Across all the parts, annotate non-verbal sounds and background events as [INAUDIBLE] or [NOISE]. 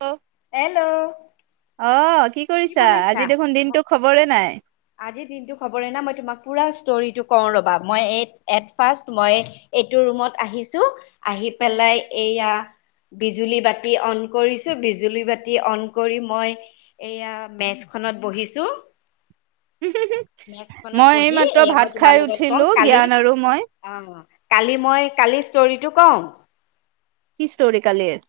ঔ হেল্ল' অ', কি কৰিছা, বনাইছা? আজি দেখোন ম দিনটো খবৰেই নাই। আজিৰ দিনটো খবৰে নাই, মই তোমাক পুৰা ষ্ট'ৰিটো কওঁ ৰ'বা, মই এ এত ফাৰ্ষ্ট মই এইটো ৰুমত আহিছো, আহি পেলাই এইয়া বিজুলী বাতি অন কৰিছোঁ বিজুলী বাতি অন কৰি মই এয়া মেজ খনত বহিছোঁ মেচখনত মই বহি এইমাত্ৰ এ ভাত মই খাই তোমাৰ লগত উঠিলো কওঁ কালি জ্ঞান আৰু মই। অ' কালি মই কালি ষ্টৰিটো কওঁ। কি ষ্টৰি কালিৰ?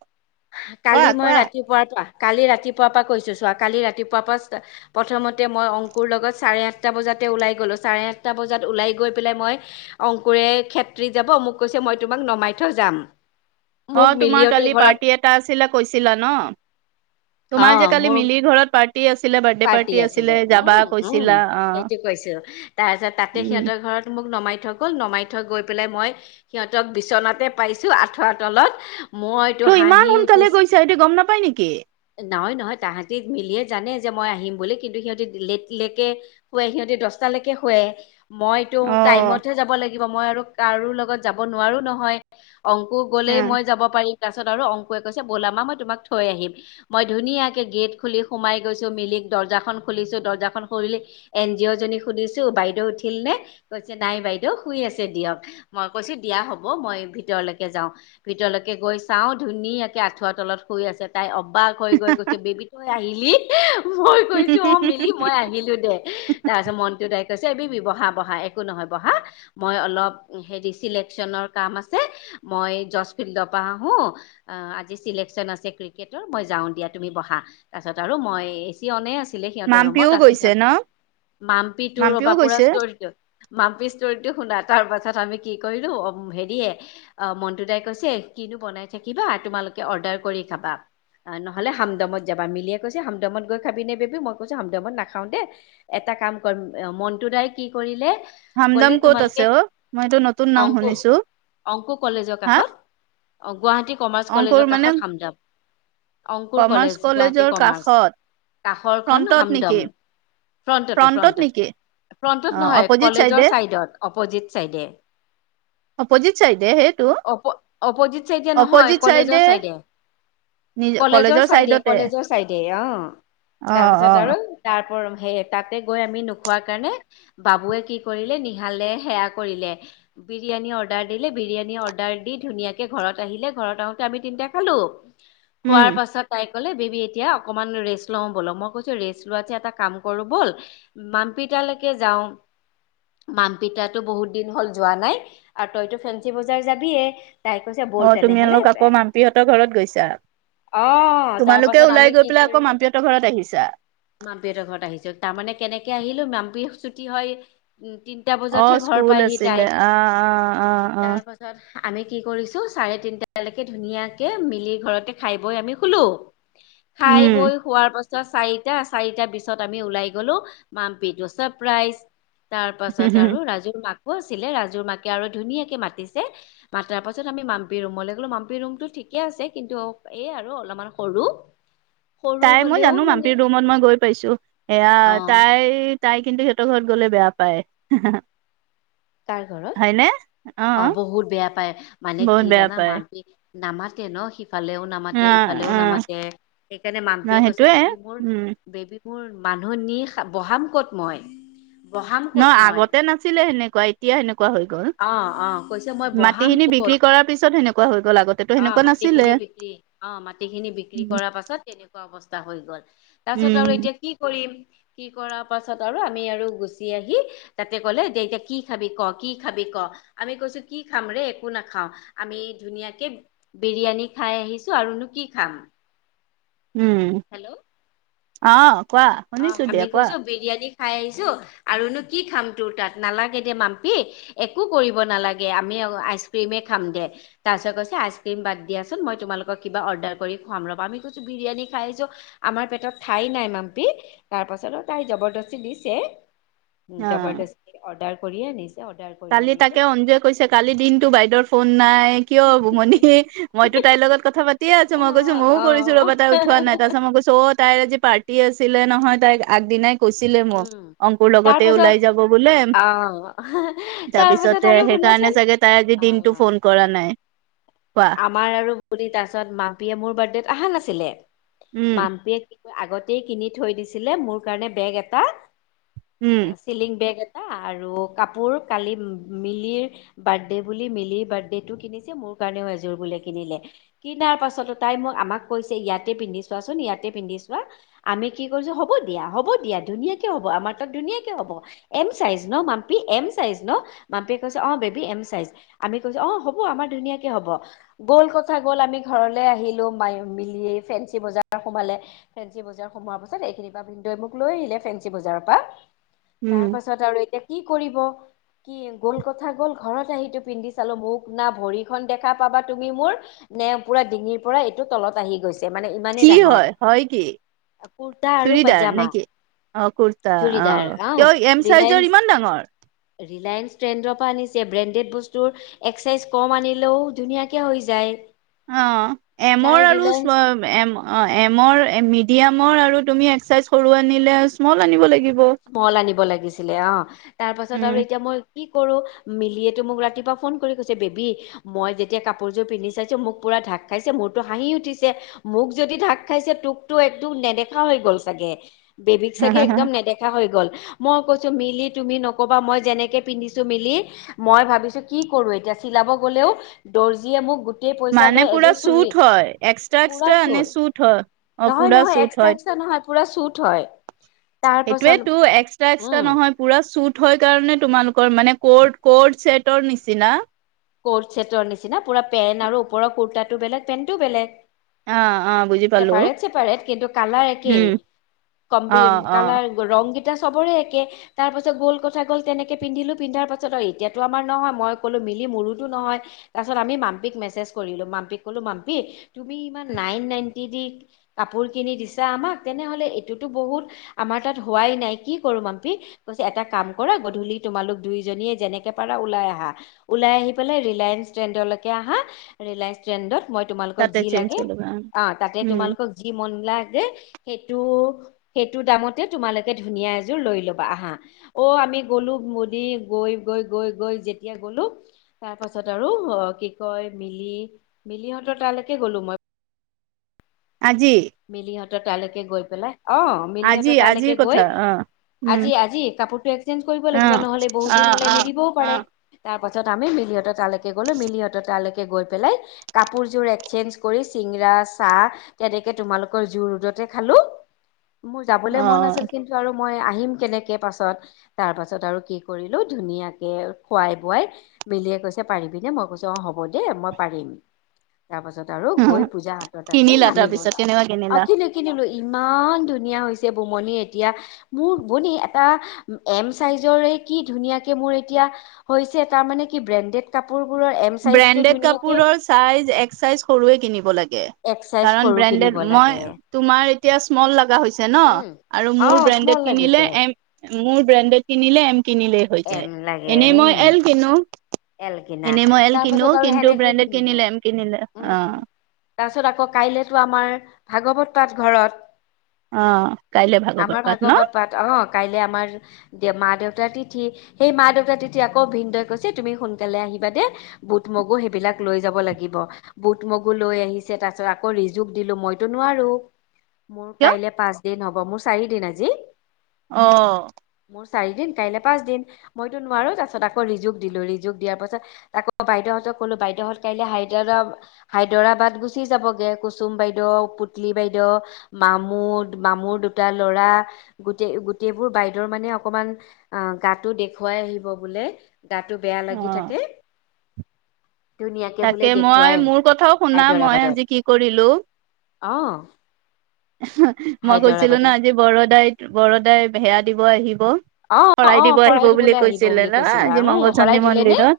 কালি কোৱা মই কোৱা? ৰাতিপুৱাটো কালি ৰাতিপুৱাৰ পৰা কৈছো চোৱা কালি ৰাতিপুৱাৰ পৰা প্ৰথমতে মই অংকুৰ লগত চাৰে আঠটা বজাত ওলাই গ'লো চাৰে আঠটা বজাত ওলাই গৈ পেলাই মই অংকুৰে খেত্ৰি যাব মোক কৈছে মই তোম নমাই থৈ যাম। মোক অ', তোমাৰ মিলিহঁতৰ কালি ঘৰত পাৰ্টি এ এটা আছিলে কৈছিলা ন', অ তোমাৰ যে মোৰ কালি মিলি ঘৰত পা পাৰ্টি আছিলে, উম কৈছিলা উম অ'। সেইটো কৈছো তাৰপিছত তাতে উম, সিহঁতৰ ঘৰ মোক নমাই থৈ গ'ল নমাই থৈ গৈ পেলাই মই সিহঁতক বিচনাতে পাইছো আঠুৱা তলত মইতো ত', ইমান হাঁহি সোনকালে উঠিছে গৈছা সিহঁতে গম নাপাই নেকি? নহয় নহয় তাহাঁতি মিলিয়ে জানে। যে মই আহিম বুলি কিন্তু সিহঁতি লেট লেকে শুৱে সিহঁতি দশটালৈকে শুৱে মইতটো অ' টাইমতহে যাব লাগিব মই আৰু কাৰো লগত যাব নোৱাৰো নহয়। অংকুৰ গ'লেই মই যাব পাৰিম। তাৰাছত আৰু অংকুৰে কৈছে ব'লা মা মই তোমাক থৈ আহিম, মই ধুনীয়াকে গেট খুলি সোমাই গৈছো মিলিক দৰ্জাখন খুলিছো দৰ্জাখন খুলি এন জি অ'। জনীক সুধিছো বাইদেউ উঠিল নে? কৈছে নাই বাইদেউ শুই আছে দিয়ক মই কৈছো দিয়া হ'ব মই ভিতৰলৈকে যাওঁ ভিতৰলৈকে গৈ চাও ধুনীয়াকে আঁঠুৱা তলত শুই আছে তাই অবাক হৈ গৈ কৈছে বেবী তই আহিলি মই কৈছো অ', মিলি মই আহিলো দে তাৰপিছত মনতটো তাই কৈছে এ বহা বহা একো নহয় বহা মই অলপ হেৰি চিলেকচনৰ কাম আছে মই জচ ফিল্ডৰ পৰা আহো অ', আজি চিলেকচন আছে ক্ৰিকেটৰ মই যাওঁ দিয়া তুমি বহা। তাৰ পাছত আৰু মই এ চি অনে আছে মাম্পিও গৈছে ন'। মাম্পীটো মাম্পিও ৰ'বা পুৰা গৈছে? ষ্টৰিটো মাম্পি ষ্টৰিটো শুনা তাৰ পাছত আমি কি কৰিলো অ', হেৰিয়ে অ মণ্টো দাই কৈছে কিনো বনাই থাকিবা তোমালোক অৰ্ডাৰ কৰি খাবা, নহ'লে হামদমত যাবা, মিলিয়ে কৈছে মদামত গৈ খাবি নে বেবি মই কৈছো হমদামত নাখাও দে এটা কাম কৰিম মণ্টো দাই কি কৰিলে ক'লে হামদাম ক'ত আছে তোমালোকে অ'? মইটো নতুন নাম অংকু শুনিছো। অংকু কলেজৰ হা কাষত গুৱাহাটী কমাৰ্চ অংকুৰ কলেজৰ মানে কাষত হামদাম অংকুৰ কমাৰ্চ কলেজ গুৱাহাটী কলেজৰ কমাৰ্চ, কাষত কাষৰখন ফ্ৰন্টত নেকি হামদম। ফ্ৰণ্টতে ফ্ৰন্টত ফ্ৰণ্টতে। নেকি অ ফ্ৰণ্টত নহয় অপজিত কলেজৰ চাইডে চাইডত অপজিত চাইডে। অপজিত চাইডে সেইটো অ', অপজিত চাইডে নহয় কলেজৰ চাইডে। নিজ কলেজৰ চাইডে চাইডতে কলেজৰ চাইডে অ', অ অ তাৰপিছত আৰু তাৰ সে তাতে গৈ আমি নোখোৱা কাৰণে বাবুৱে কি কৰিলে নিহালে সেয়া কৰিলে বিৰিয়ানী অৰ্ডাৰ দিলে বিৰিয়ানী অৰ্ডাৰ দি ধুনীয়াকে ঘৰত আহিলে ঘৰত আহোতে আমি তিনটা খালো। উম খোৱাৰ পাছত তাই ক'লে বেবী এতিয়া অকমান ৰেষ্ট লও বলো মই কৈছো ৰেষ্ট লোৱাতে এটা কাম কৰো ব'ল মাম্পিতালৈকে যাওঁ। মাম্পিতাটো বহুত দিন হ'ল যোৱা নাই আৰু তইতো ফেঞ্চি বজাৰ যাবিয়ে তাই কৈছে ব'ল অ', তেনেহলে তুমালোক আকৌ মাম্পীহঁতৰ ঘৰত গৈছা। অ', তাৰ তোমালোকে পাছত ওলাই আমি গৈ কি পেলাই আকৌ কৰিলো? মাম্পিহঁতৰ ঘৰত আহিছা মাম্পিহঁতৰ ঘৰত আহিছো, তাৰমানে কেনেকে আহিলো মাম্পিহ ছুটি হয় উ তিনিটা অ বজাতহে ঘৰ স্কুল পায়হি আছিলে তাই, অ অ অ অ তাৰ পাছত আমি কি কৰিছো চাৰে তিনটালৈকে ধুনীয়াকে মিলি ঘৰতে খাই বৈ আমি শুলো খাই উম বৈ হোৱাৰ চাৰিটা চাৰিটাৰ পিছত আমি ওলাই গ'লো মাম্পিটো ছাৰপ্ৰাইজ তাৰ পাছত আৰু ৰাজুৰ মাক ব আছিলে ৰাজুৰ মাকে আৰু ধুনীয়াকে মাতিছে মাতাৰ পাছত আমি মাম্পি ৰুমলৈ গ'লো মাম্পি ৰুমতো ঠিক ঠিকে আছে কিন্তু এ আৰু অলপমান সৰু সৰু তাই মই হলেও জানো মানে মম্পিৰ ৰুমত মই গৈ পাইছো অ এয়া তাই তাই কিন্তু সিহঁতৰ ঘৰত গ'লে বেয়া পায়। কাৰ ঘৰত হয়নে অ', বহুত বেয়া পায় মানে বহুত কি বেয়া জানা পায় মাম্পি নামাতে ন' ইফালেও অ নামাতে ইফালেও অ নামাতে সেইকাৰণে ন মাম্পীয়ে কৈছে সেইটোয়ে বেবী মোৰ, উম বেবী মোৰ মানুহ নি বঢ়াম ক'ত মই? বহাম ক'ত নহ মই আগতে নাছিলে সেনেকুৱা এতিয়া সেনেকুৱা হৈ গ'ল, অ অ কৈছে মই বহাম মাটিখিনি বিক্ৰী কৰাৰ পিছত সেনেকুৱা হৈ গ'ল আগতেতো সেনেকুৱা নাছিলে। বিক অ', মাটি খিনি বিক্ৰী কৰাৰ পাছত তেনেকুৱা অৱস্থা হৈ গ'ল তাৰ পিছত আৰু উম এতিয়া কি কৰিম? কি কৰা পাছত আৰু আমি আৰু গুচি আহি তাতে ক'লে দে এতিয়া কি খাবি ক কি খাবি ক' আমি কৈছো কি খাম ৰে একো নাখাও আমি ধুনীয়াকে বিৰিয়ানী খাই আহিছো আৰুনো কি খাম? উম হেল্ল'। অ', কোৱা অ শুনিছো আমি দিয়া কোৱা। কৈছো বিৰিয়ানী খাই আহিছো আৰুনো কি খাম তোৰ তাত নালাগে দে মাম্পী একো কৰিব নালাগে আমি আইচক্ৰিমে খাম দে তাৰপিছত কৈছে আইচক্ৰীম বাদ দিয়াচোন, মই তোমালোকক কিবা অৰ্ডাৰ কৰি খুৱাম দিয়া। আমি কৈছো বিৰিয়ানী খাইছো আমাৰ পেটত ঠাই নাই মাম্পি তাৰপাছত তাই জবৰস্তি দিছে, অ জবৰদস্তি অৰ্ডাৰ কৰি কৰি আনিছে অৰ্ডাৰ কালি তাকে অঞ্জুৱে কৈছে কালি দিনটো বাইদেউৰ ফোন নাই কিয় বুমনি মইতো তাইৰ লগত কথা পাতিয়ে আছো অ মই কৈছো ময়ো অ কৰিছো ৰ'বা তাই উঠোৱা নাই তাৰপাছত মই কৈছো অত তাইৰ আজি পাৰ্টি আছিলে নহয় তাইক আগদিনাই কৈছিলে মোক উম অংকুৰ তাৰ লগতে পাছত ওলাই যাব বোলে আহ তাৰ পাছত তাৰপিছতে আৰু সেইকাৰণে শুনাচোন চাগে তাই আজি দিনতটো অ ফোন কৰা নাই। কোৱা আমাৰ আৰু [UNINTELLIGIBLE] তাৰপিছত মাম্পীয়ে মোৰ বাৰ্থডেত অহা নাছিলে উম, মাম্পীয়ে আগতেই কিনি থৈ দিছিলে মোৰ কাৰণে বেগ এটা, উম, চিলিং বেগ এ আৰু কাপোৰ কালি মিলিৰ বাৰ্থডে বুলি মিলিৰ বাৰ্থডেটো কিনিছে মোৰ কাৰণেও এযোৰ ৰ বোলে কিনিলে, কিনাৰ পাছতো তাই মোক আমাক কৈছে ইয়াতে পিন্ধি চোৱাচোন ইয়াতে পিন্ধি চোৱা আমি কি কৰিছো হ'ব দিয়া হ'ব দিয়া ধুনীয়াকে হ'ব আমাৰ তাত ধুনীয়াকে হ'ব এম চাইজ ন', মাম্পি পি এম চাইজ ন' মাম্পীয়ে কৈছে অ', বেবী এম চাইজ আমি কৈছো অ', হ'ব আমাৰ ধুনীয়াকে হ'ব। গ'ল কথা গ'ল আমি ঘৰলে আহিলো ম মিলি ফেঞ্চি বজাৰ সোমালে ফেঞ্চি বজাৰ সোমোৱাৰ পাছত এইখিনি পৰা ভিন্দই মোক লৈ আহিলে ফেঞ্চি বজাৰৰ পৰা উম, তাৰ পাছত আৰু এতিয়া কি কৰিব? কি গ'ল কথা গ'ল ঘৰত আহি পিন্ধি চালো মোক না ভৰিখন দেখা পাবা তুমি মোৰ নে পুৰা ডিঙিৰ পৰা এইটো তলত আহি গৈছ। কি হয় হয় কি। কুৰ্তা আৰু চুৰিদাৰ পাজামা। নেকি? অ কুুৰ্তা অ কিয় এম চাইজৰ ৰিলায়েন্স ইমান ডাঙৰ। ৰিলায়েন্স ট্ৰেণ্ডৰ পৰা আনিছে ব্ৰেণ্ডেড বস্তুৰ এক চাইজ কম আনিলেও। ধুনীয়াকে হৈ যায়। অ', তাই এমৰ আৰু ৰিলায়েন্স এম অ এমৰ মি ডায়ামৰ আৰু তুমি এক চাইজ সৰু আনিলে স্মল আনিব লাগিব। মল আনিব লাগিছিলে অ', তাৰ পাছত উম, আৰু এতিয়া মই কি কৰো মিলিয়েতো মোক ৰাতিপুৱা ফোন কৰি কৈছে বেবী মই যেতিয়া কাপোৰযোৰ পিন্ধি চাইছো মোক পুৰা ঢাক খাইছে মোৰতো হাঁহি উঠিছে মোক যদি ঢাক খাইছে তোকতো একদম নেদেখা হৈ গ'ল চাগে। বেবিক চাগে একদম নেদে হৈ গ'ল মই কৈছোঁ মিলি তুমি নকবা মই যেনেকে পিন্ধিছো মিলি মই ভাবিছোঁ কি। কৰোঁ এতিয়া চিলাব গ'লেও দৰ্জীয়ে মোক গ। গোটেই পইচা মানে লৈ পুৰা এযোৰ চুৰি চুট হয়, এক্সট্ৰা পুৰা এক্সট্ৰা আনে চুৰ চুট হয়। অ', নহয় পুৰা নহয় চুট এক্সট্ৰা হয়, এক্সট্ৰা নহয়। পুৰা চুট হয় তাৰপাছত। [UNINTELLIGIBLE] এক্সট্ৰা এক্সট্ৰা নহয় পুৰা। চুট হয় কাৰণে তোমালোকৰ মানে কোৰ্ট কোৰ্ট ছেটৰ নিচিনা। কৰ্ট ছেটৰ নিচিনা পুৰা পেণ্ট আৰু ওপৰৰ কুৰ্তাটো বেলেগ পেণ্টো বেলেগ। অ', অ', বুজি পালো চেপাৰেট চেপাৰেট কিন্তু কালাৰ একেই। উম, কম্বিৰ অ', অ'। কালাৰ ৰং। এতিয়া চবৰে একে তাৰ পাছত গ'ল কথা গ'ল তেনেকে পিন্ধিলো পিন্ধাৰ পাছত আৰু এতিয়াতো আমাৰ নহয় মই ক'লো মিলি মোৰো। নহয় তাৰ পাছত আমি মাম্পিক মেছেজ কৰিলোঁ মাম্পিক ক'লো মাম্পি তুমি ইমান নাইন নাইন্তি। কাপোৰ কিনি দিছা আমাক তেনেহ'লে এইটোতো বহুত আমাৰ তাত হোৱাই নাই কি কৰোঁ। [UNINTELLIGIBLE] [UNINTELLIGIBLE] কৈ এটা কাম কৰা গধূলি তোমালোক দুইজনীয়ে যেনেকে পাৰা ওলাই আহা উলাই আহি। পেলে ৰিলায়েন্স ট্ৰেণ্ডলৈকে আহা ৰিলায়েন্স ট্ৰেণ্ডত। মই তোমালোকক তাতে যি চেঞ্জ লাগে কৰি ল'বা অ তাতে উম তোমালোকক যি মন। [UNINTELLIGIBLE] দেই সেইটো সেইটো দামতে তোমালোকে ধুনীয়া এযোৰ লৈ লবা আহা অ। আমি গ'লো মোদী গৈ গৈ গৈ গৈ যেতিয়া গ'লো। তাৰ পাছত আৰু অ কি কয় মিলি মিলিহঁতৰ তালৈকে গ'লো মই। আজি। [UNINTELLIGIBLE] তালৈকে গৈ পেলাই অ আজি মিলিহঁতৰ আজিৰ তালৈকে কথা গৈ। অ উম আজি আজি কাপোৰটো এক্সেঞ্জ কৰিব অ লাগিব নহলে বহুত অ দিন হ'লে অ নিদিবও অ পাৰে তাৰ। পাছত আমি মিলহঁতৰ তাৰলৈকে গ'লো মিলিহঁতৰ তাৰলৈকে। [UNINTELLIGIBLE] গৈ পেলাই কাপোৰযোৰ এক্সচেঞ্জ কৰি চিংৰা চাহ তেনেকে। তোমালোকৰ জু ৰদতে খালোঁ মোৰ যাবলে অ মন আছিল কিন্তু আৰু। মই আহিম কেনেকে পাছত, তাৰপাছত আৰু কি কৰিলোঁ ধুনীয়াকে খুৱাই বোৱাই। বেলিয়ে কৈছে পাৰিবিনে, মই কৈছো অ হ'ব দে মই পাৰিম। তাৰ পাছত আৰু গৈ পূজাহঁতৰ তাতে কিনিলা নামি তাৰপিছত ললো কেনেকুৱা অ', কিনিলা কিনি কিনিলো। ইমান ধুনীয়া হৈছে বুমনি এতিয়া, মোৰ [UNINTELLIGIBLE] এটা এম চাইজৰ। কি ধুনীয়াকে মোৰ এতিয়া হৈছে তাৰমানে কি ব্ৰেণ্ডেড কাপোৰ। ব্ৰেণ্ডেড কাপোৰৰ চাইজ, এক চাইজ সৰুৱেই কিনিব লাগে এক চাইজ কাৰণ সৰু ব্ৰে। কিনিব ণ্ডেড লাগে মই তুমাৰ এতিয়া স্মল লগা হৈছে। হৈছে নহ, উম আৰু অ মোৰ স্মল ব্ৰেণ্ডেড কিনিলে লাগিছে এম, মোৰ ব্ৰেণ্ডেড কিনিলে এম। কিনিলেই হৈ যায়, এম লাগে এনেই মই উম এল কিনো, এনে মই এল। কিনো তাৰপিছত আৰু কিন্তু সেনেকেই ব্ৰেণ্ডেড কিনিলোঁ, কিনিলে এম কিনিলে অ উম। তাৰপিছত আকৌ কাইলেতো আমাৰ ভাগৱত পাঠ ঘৰত। অ আমাৰ ভাগৱত পাঠ, অ', কাইলে আমাৰ দে মা-দেউতাৰ তি। থি সেই মা-দেউতা তেতিয়া আকৌ ভিনদেউৱে কৈছে তুমি সোনকালে আহিবা দেই, বুট মগু সেইবিলাক লৈ যাব। লাগিব, বুট মগু লৈ আহিছে, তাৰ পিছত আকৌ ৰিজুক দিলোঁ, মইতো নোৱাৰো। মোৰ কিয় কাইলে পাঁচ দিন হ'ব, মোৰ চাৰি দিন আজি। অহ। মোৰ চাৰিদিন, কাইলৈ পাঁচদিন, মইতো নোৱাৰো তাৰ পিছত আকৌ ৰিজুক দিলো, ৰিজুক দিয়াৰ পাছত আকৌ বাইদেউহঁতক ক'লো বাইদেউহঁত কাইলৈ হাইদৰা হাইদৰাবাদ গুচি যাবগে কুচুম বাইদেউ, পুতলি বাইদেউ মামু, মামুৰ দুটা ল'ৰা, গোটেই গোটেইবোৰ বাইদেউৰ মানে অকমান অ', গাটো দেখুৱাই আহিব বোলে, গাটো বেয়া লাগি থাকে। ধুনীয়াকে বোলে তাকেই দেখুৱাই মই, আহিব মোৰ কথাও শুনা, মই আজি কি কৰিলোঁ। অহ। মই কৈছিলোঁ নহ আজি বৰদায়ে বৰদায়ে ভেৰা দিব আহিব। অ অ শৰাই দিব আহিব বুলি দিবলৈ আহিব কৈছিলে বুলি ন', কৈছিলা আজি উম মংগল শৰাই চন্দী দিলে নে মন্দিৰত।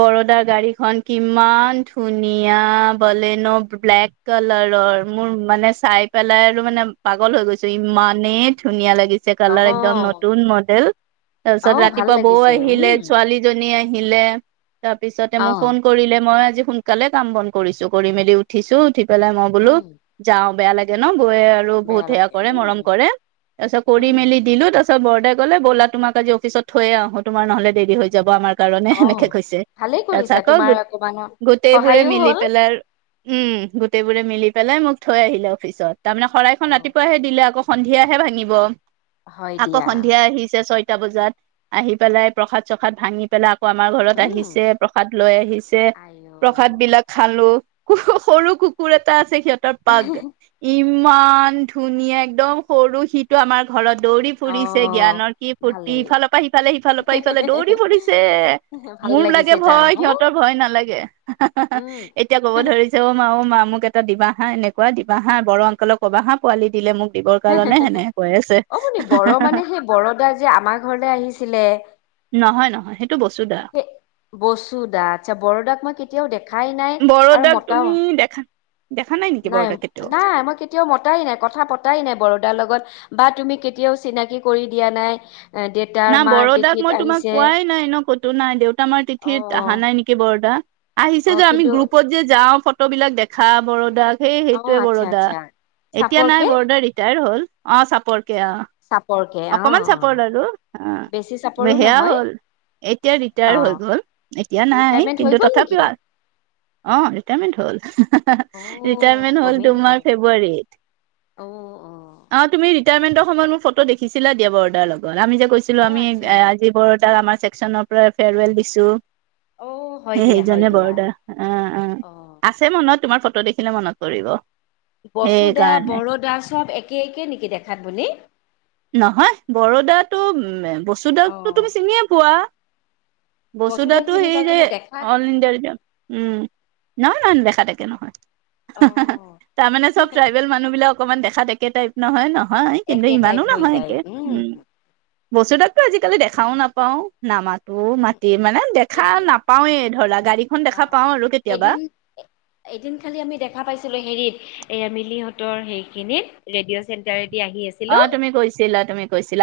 বৰোদা গাড়ীখন কি ইমান ধুনীয়া বলেন' ব্লেক কালাৰৰ মোৰ মানে চাই পেলাই আৰু মানে পাগল হৈ গৈছো, ইমানেই ধুনীয়া লাগিছে অ কালাৰ একদম নতুন মডেল, অ তাৰপিছত ভাল ৰাতিপুৱা বৌ লাগিছে আহিলে উম ছোৱালীজনী আহি লে তাৰপিছতে মোক ফোন অ', কৰিলে মই আজি সোনকালে কাম বন কৰিছো, কৰি মেলি উঠিছো, উঠি পেলাই মই বোলো উম, যাওঁ বেয়া লাগে ন'। আৰু বেয়া বহুত সেয়া লাগে কৰে, উম, মৰম কৰে, তাৰ পিছত কৰি উম, মেলি দিলো তাৰপাছত বৰদেই কলে ব'লা তোমাক আজি অফিছত থৈ আহো তোমাৰ নহ'লে দেৰি হৈ যাব আমাৰ কাৰণে সেনেকে অ', কৈছে, ভালেই তাৰপিছত কৰিছা আকৌ তোমাৰ অকমান গোটেইবোৰে সহায়ো মিলি হ'ল পেলাই উম গো গোটেইবোৰে মিলি পেলাই মোক থৈ আহিলে অফিচত, তাৰমানে শৰাইখন অ', ৰাতিপুৱাহে দিলে আক' সন্ধিয়াহে ভাঙিব। হয় আকৌ দিয়া সন্ধিয়া আহিছে ছয়টা বজাত, আহি পেলাই প্ৰসাদ চসাদ ভাঙি পেলাই আকৌ আমাৰ ঘৰত উম, আহিছে, প্ৰসাদ লৈ আহিছে, আইঅ প্ৰসাদ বিলাক খালো। ক, সৰু কুকুৰ এটা আছে সিহঁতৰ পাগ ইমান ধুনীয়া একদম সৰু সিটো আমাৰ ঘৰত দৌৰি ফুৰিছে, অ', জ্ঞানৰ কি ফূৰ্তি, ভালেই ইফালৰ পৰা সিফালে সিফালৰ পৰা ইফালে দৌৰি ফুৰিছে। ভাল মোৰ লাগে লাগিছে তাৰ ন' ভয় সিহঁতৰ ভয় নালাগে, উম, এতিয়া ক'ব ধৰিছে অ', মা, অ', মা মোক এটা দিবা হা এনেকুৱা দিবা হা বৰ' আংকলক ক'বা হা পোৱালি দিলে মোক দিবৰ হা হা। কাৰণে সেনেকে কৈ আছে অপনি বৰ' মানে সেই বৰদা যে আমাৰ ঘৰলে আহিছিলে নহয় নহয় সেইটো বসুধা সেই বসু দা, আচ্ছা বৰোদাক মই কেতিয়াও দেখা খাই নাই আৰু বৰদাক তুমি মতাও দেখা দেখা নেকি নাই, বৰদাক কেতিয়াও নাই মই কেতিয়াও মতাই নাই, কথা পতাই নাই বৰোদাৰ লগত বা তুমি কেতিয়াও চিনাকি কৰি দিয়া নাই। এ দেউতাৰ না মাৰ বৰদাক তিথিত মই তোমাক আহিছে কোৱাই নাই ন'। নাই দেউতা আমাৰ অ তিথিত অহা নাই নেকি বৰদা আহিছে অ যে আমি কিন্তু গ্ৰুপত যে যাওঁ ফটো বিলাক দেখা বৰদাক, সেই অ সেইটোৱে আচ্ছা বৰদা। আচ্ছা এতিয়া নাই চাপৰকে বৰোদা ৰিটায়াৰ হ'ল। অ', চাপৰকে অ', চাপৰকে অ অকমান অ চাপৰ আৰু। অ', বেছি তমই চাপৰো সেয়া নহয় হ'ল। এতিয়া ৰিটায়াৰ অ হৈ গ'ল এতিয়া নাই, ৰিটায়াৰমেন্ট হৈ কিন্তু গ'ল তথাপিও নেকি অ', ৰিটায়াৰমেণ্ট হ'ল, অ ৰিটাৰমেণ্ট হ'ল গমেই তোমাৰ নাপালো ফেব্ৰুৱাৰীত। অ অ অ', তুমি ৰিটায়াৰমেণ্টৰ সময়ত মোৰ ফটো দেখিছিলা দিয়া বৰদাৰ লগত আমি যে অ কৈছিলোঁ আমি আচ্ছা আজি বৰদাৰ আমাৰ ছেকচ্‌নৰ পৰা ফেয়ৰৱেল দিছো। অ হয় সেই দিয়া হয় সেইজনে দিয়া বৰদা আহ অ', আছে মনত তোমাৰ ফ ফটো দেখিলে মনত পৰিব। বচু দা সেইকাৰণে বৰদা চব একে একে নেকি দেখাত বুলি নহয় বৰদাতটো উ বসু অ দাকতো তুমি চিনিয়ে পোৱা। বসু বসুদাক দাটো চিনি সেই পাওঁ যে কিন্তু দেখাত অল ইণ্ডিয়াৰ ব্যাম [UNINTELLIGIBLE] উম নহয় নহয় দেখাত একে নহয়। অ' তাৰমানে চব ট্ৰাইবেল মানুহবিলাক অকমান দেখাত একে টাইপ নহয় নহয় কিন্তু একে ইমানো টাইপ হৈ নহয় যায় একে উম বস্তু তাকটো আজিকালি দেখাও নাপাও, নামাত তও উম, মাতি উম। মানে দেখা এদিন নাপাওৱেই ধৰা গাড়ীখন দেখা অ' পাওঁ আৰু কেতিয়াবা। এদিন এদিন খালি আমি দেখা পাইছিলোঁ হেৰিত এয়া মিলিহঁতৰ সেইখিনিত, ৰেডিঅ' চেণ্টাৰ অ', তুমি কৈছিলা, তুমি কৈছিলা।